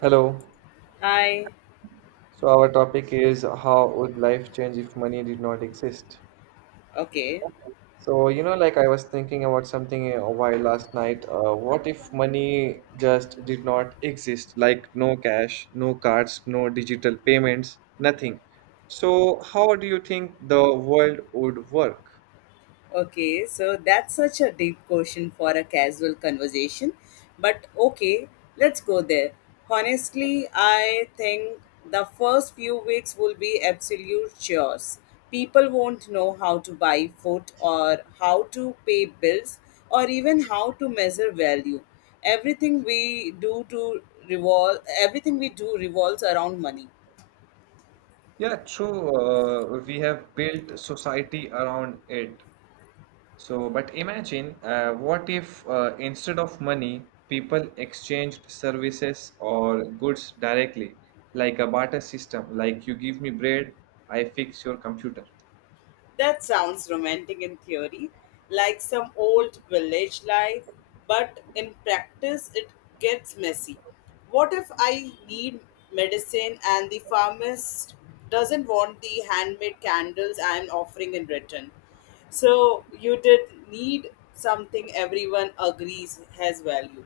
Hello. I So our topic is how would life change if money did not exist? okay, Like I was thinking about something a while last night. What if money just did not exist? Like no cash, no cards, no digital payments, nothing. So how do you think the world would work? okay. So that's such a deep question for a casual conversation, but okay, let's go there. Honestly, I think the first few weeks will be absolute chores. People won't know how to buy food or how to pay bills or even how to measure value. Everything we do to Everything we do revolves around money. Yeah, true. We have built society around it. So, but imagine what if instead of money, people exchanged services or goods directly, like a barter system, like you give me bread, I fix your computer. That sounds romantic in theory, like some old village life, but in practice it gets messy. What if I need medicine and the pharmacist doesn't want the handmade candles I'm offering in return? So you did need something everyone agrees has value.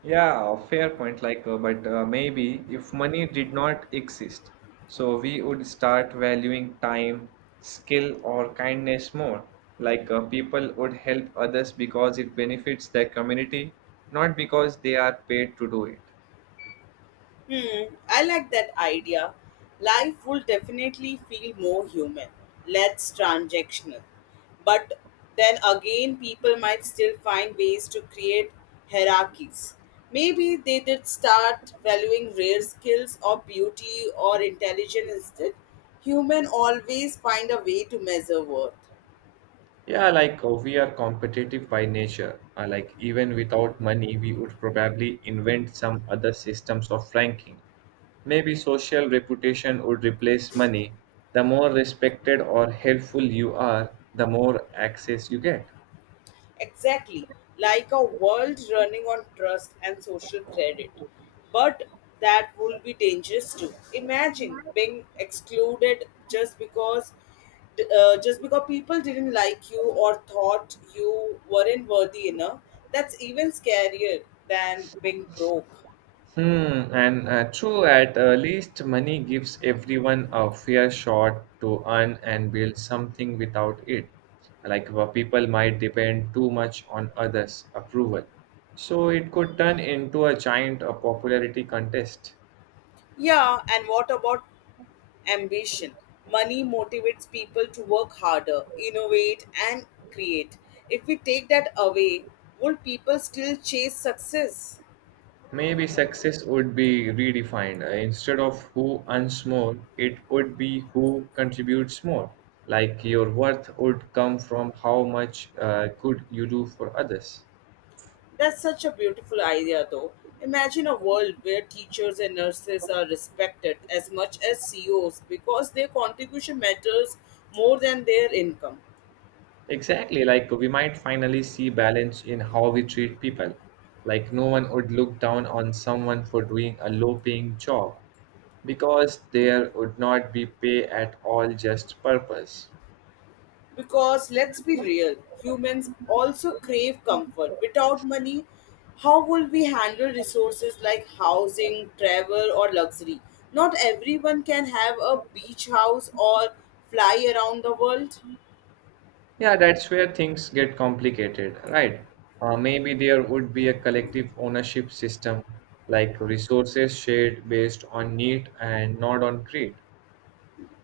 Yeah, fair point. Like, but maybe if money did not exist, so we would start valuing time, skill, or kindness more. Like, people would help others because it benefits their community, not because they are paid to do it. Hmm, I like that idea. Life will definitely feel more human, less transactional. But then again, people might still find ways to create hierarchies. Maybe they did start valuing rare skills or beauty or intelligence instead. Human always find a way to measure worth. Yeah, we are competitive by nature. Like even without money, we would probably invent some other systems of ranking. Maybe social reputation would replace money. The more respected or helpful you are, the more access you get. Exactly, like a world running on trust and social credit. But that would be dangerous too. Imagine being excluded just because people didn't like you or thought you weren't worthy enough. That's even scarier than being broke. Hmm, and true, at least money gives everyone a fair shot to earn and build something without it. Like people might depend too much on others' approval. So it could turn into a giant popularity contest. Yeah, and what about ambition. Money motivates people to work harder, innovate, and create. If we take that away, would people still chase success? Maybe success would be redefined. Instead of who earns more, it would be who contributes more. Like your worth would come from how much good you do for others. That's such a beautiful idea, though. Imagine a world where teachers and nurses are respected as much as CEOs because their contribution matters more than their income. Exactly, like we might finally see balance in how we treat people. Like no one would look down on someone for doing a low-paying job because there would not be pay at all, just purpose. Because let's be real, humans also crave comfort. Without money, how will we handle resources like housing, travel, or luxury? Not everyone can have a beach house or fly around the world. Yeah, that's where things get complicated, right? Maybe there would be a collective ownership system, like resources shared based on need and not on greed.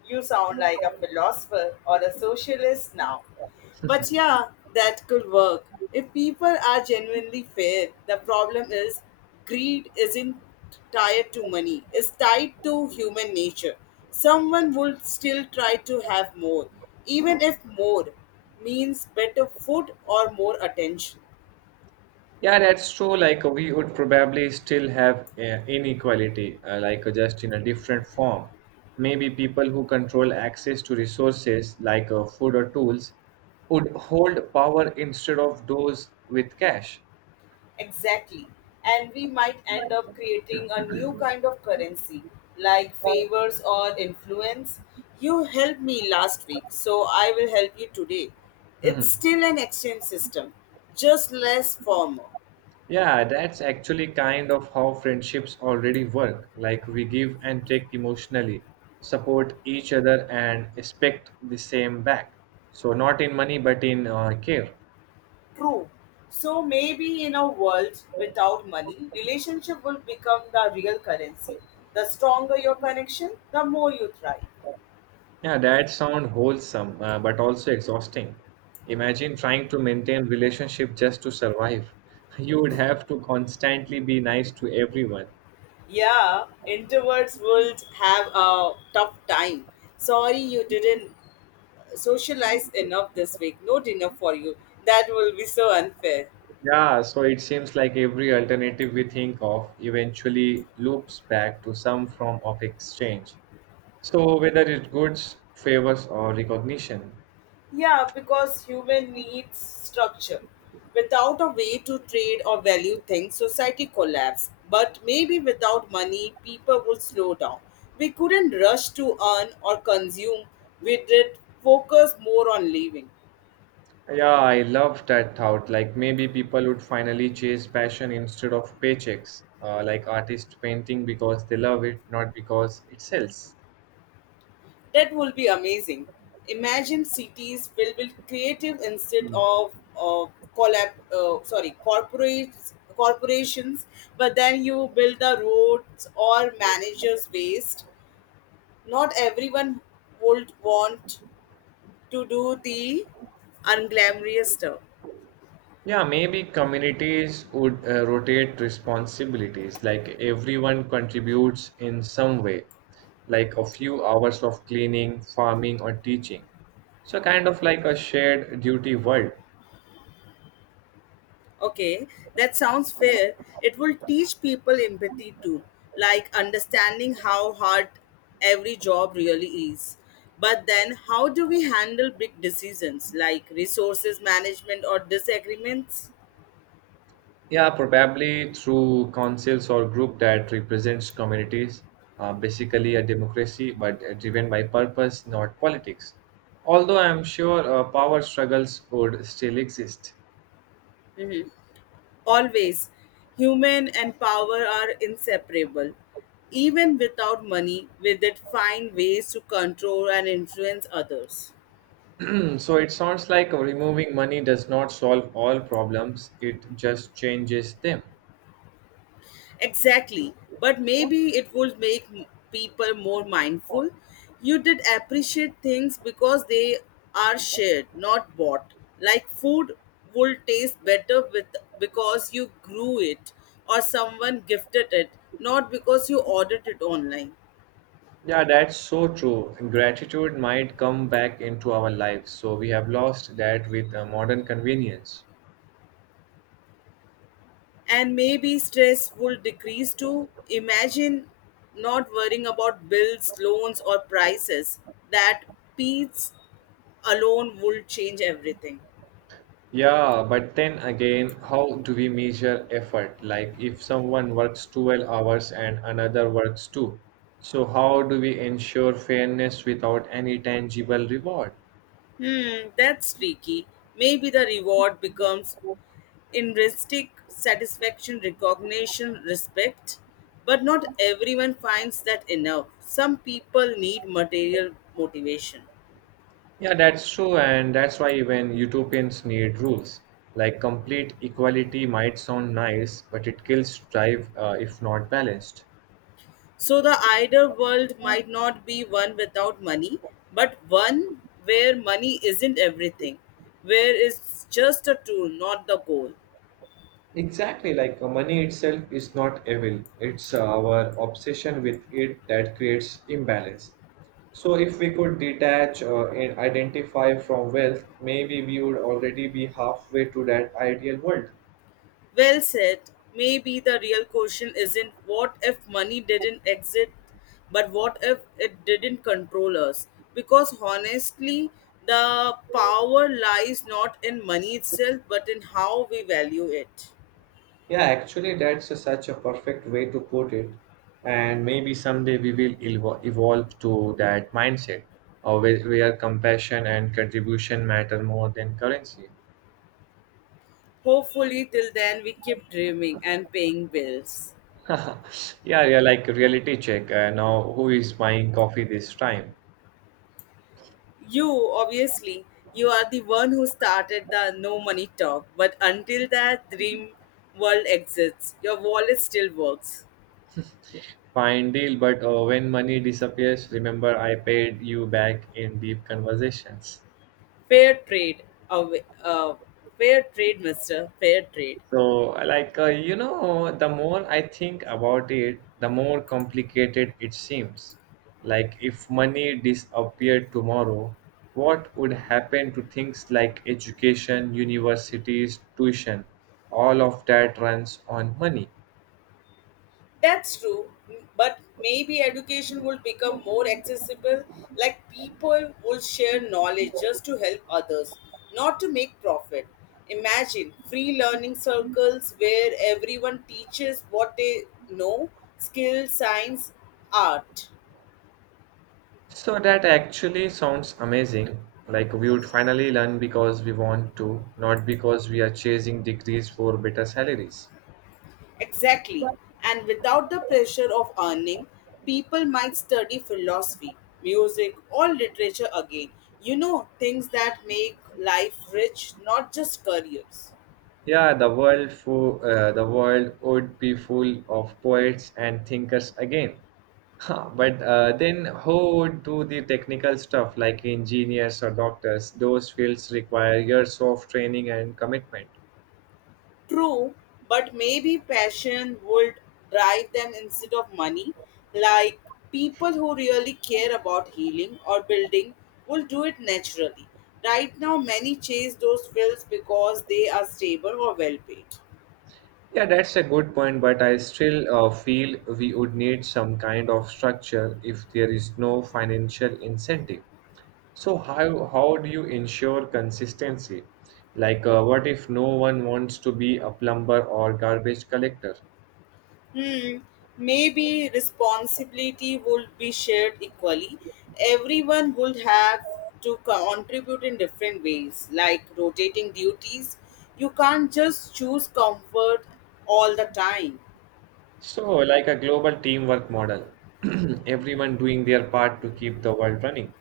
You sound like a philosopher or a socialist now. But yeah, that could work. If people are genuinely fair, the problem is greed isn't tied to money, it's tied to human nature. Someone will still try to have more, even if more means better food or more attention. Yeah, that's true. We would probably still have inequality, just in a different form. Maybe people who control access to resources like food or tools would hold power instead of those with cash. Exactly. And we might end up creating a new kind of currency, like favors or influence. You helped me last week, so I will help you today. Hmm. It's still an exchange system, just less formal. Yeah, that's actually kind of how friendships already work. Like we give and take emotionally, support each other, and expect the same back. So, not in money, but in care. True. So maybe in a world without money, relationship will become the real currency. The stronger your connection, the more you thrive. Yeah, that sound wholesome, but also exhausting. Imagine trying to maintain relationship just to survive. You would have to constantly be nice to everyone. Yeah, introverts would have a tough time. Sorry you didn't socialized enough this week. No dinner for you. That will be so unfair. Yeah, so it seems like every alternative we think of eventually loops back to some form of exchange. So whether it's goods, favors, or recognition, Yeah, because human needs structure. Without a way to trade or value things, society collapsed. But maybe without money, people would slow down. We couldn't rush to earn or consume. We did focus more on living. yeah, I love that thought. Like maybe people would finally chase passion instead of paychecks, like artists painting because they love it, not because it sells. That will be amazing. Imagine cities filled with creative instead of corporates, corporations. But then you build the roads or managers waste. Not everyone would want to do the unglamorous stuff. Yeah, maybe communities would rotate responsibilities, like everyone contributes in some way, like a few hours of cleaning, farming, or teaching. So, kind of like a shared duty world. Okay, that sounds fair. It will teach people empathy too, like understanding how hard every job really is. But then, how do we handle big decisions like resources management or disagreements? Yeah, probably through councils or group that represents communities, basically a democracy, but driven by purpose, not politics. Although I'm sure power struggles would still exist. Always, human and power are inseparable. Even without money, we did find ways to control and influence others. Hmm, so it sounds like removing money does not solve all problems, it just changes them. Exactly. But maybe it would people more mindful. You did appreciate things because they are shared, not bought. Like food would taste better with because you grew it or someone gifted it, not because you ordered it online. Yeah, that's so true. Gratitude might come back into our lives, so we have lost that with modern convenience. And maybe stress would decrease too. Imagine not worrying about bills, loans, or prices. That peace alone would change everything. Yeah, but then again, how do we measure effort? Like if someone works 12 hours and another works 2, so how do we ensure fairness without any tangible reward? Hmm, that's tricky. Maybe the reward becomes intrinsic satisfaction, recognition, respect. But not everyone finds that enough. Some people need material motivation. Yeah, that's true, and that's why even utopians need rules. Like complete equality might sound nice, but it kills drive if not balanced. So the ideal world might not be one without money, but one where money isn't everything, where it's just a tool, not the goal. Exactly, money itself is not evil, it's our obsession with it that creates imbalance. So, if we could detach and identify from wealth, maybe we would already be halfway to that ideal world. Well said. Maybe the real question isn't what if money didn't exist, but what if it didn't control us? Because honestly, the power lies not in money itself, but in how we value it. Yeah, actually, such a perfect way to put it. And maybe someday we will evolve to that mindset, where compassion and contribution matter more than currency. Hopefully, till then, we keep dreaming and paying bills. Yeah, yeah, like reality check. Now, who is buying coffee this time? You, obviously, you are the one who started the no money talk, but until that dream world exists, your wallet still works. Fine deal, but when money disappears, remember I paid you back in deep conversations. Fair trade, uh, uh, fair trade, Mister. Fair trade. So, like, you know, the more I think about it, the more complicated it seems. Like, if money disappeared tomorrow, what would happen to things like education, universities, tuition? All of that runs on money. That's true, but maybe education will become more accessible, like people will share knowledge just to help others, not to make profit. Imagine free learning circles where everyone teaches what they know skills, science, art. So that actually sounds amazing. Like we would finally learn because we want to, not because we are chasing degrees for better salaries. Exactly. And without the pressure of earning, people might study philosophy, music, or literature again. You know, things that make life rich, not just careers. Yeah, the world would be full of poets and thinkers again. Huh, but then who would do the technical stuff like engineers or doctors? Those fields require years of training and commitment. True, but maybe passion would drive them instead of money. Like people who really care about healing or building will do it naturally. Right now, many chase those fields because they are stable or well paid. Yeah, that's a good point, but I still feel we would need some kind of structure if there is no financial incentive. So how do you ensure consistency? Like, what if no one wants to be a plumber or garbage collector? Hmm. Maybe responsibility would be shared equally. Everyone would have to contribute in different ways, like rotating duties. You can't just choose comfort all the time. So, like a global teamwork model, everyone doing their part to keep the world running.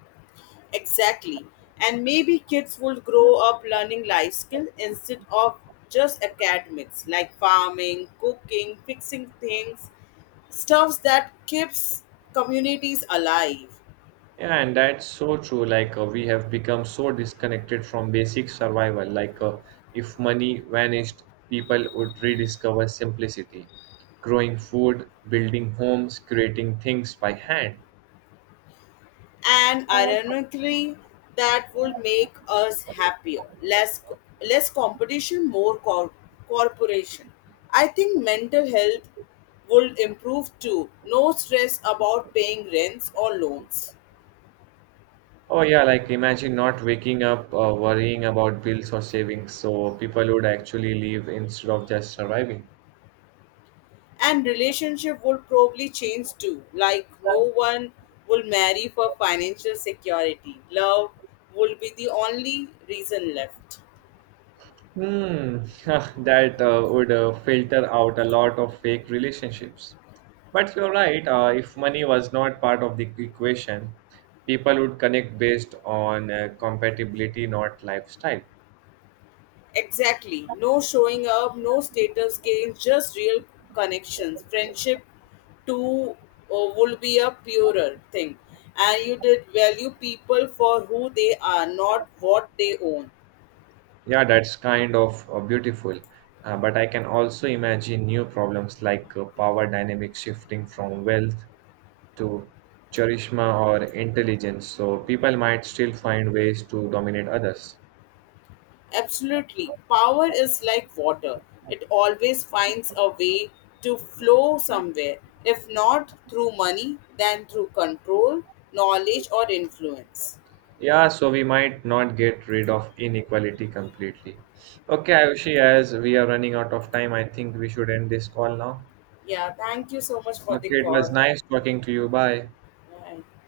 Exactly. And maybe kids would grow up learning life skills instead of just academics, like farming, cooking, fixing things, stuffs that keeps communities alive. Yeah, and that's so true. We have become so disconnected from basic survival. If money vanished, people would rediscover simplicity, growing food, building homes, creating things by hand. And ironically, that would make us happier, less competition, corporation. I think mental health would improve too. No stress about paying rents or loans. Oh yeah, like imagine not waking up worrying about bills or savings. So people would actually live instead of just surviving. And relationship would probably change too, like no one will marry for financial security. Love would be the only reason left. Hmm, that would filter out a lot of fake relationships. But you're right, if money was not part of the equation, people would connect based on compatibility, not lifestyle. Exactly. No showing up, no status gains, just real connections. Friendship too would be a purer thing. And you did value people for who they are, not what they own. Yeah, that's kind of beautiful. But I can also imagine new problems like power dynamics shifting from wealth to charisma or intelligence. So people might still find ways to dominate others. Absolutely. Power is like water, it always finds a way to flow somewhere. If not through money, then through control, knowledge, or influence. Yeah, so we might not get rid of inequality completely. Okay, Ayushi, as we are running out of time, I think we should end this call now. Yeah, thank you so much for the Okay, it was call. nice talking to you. Bye. Bye.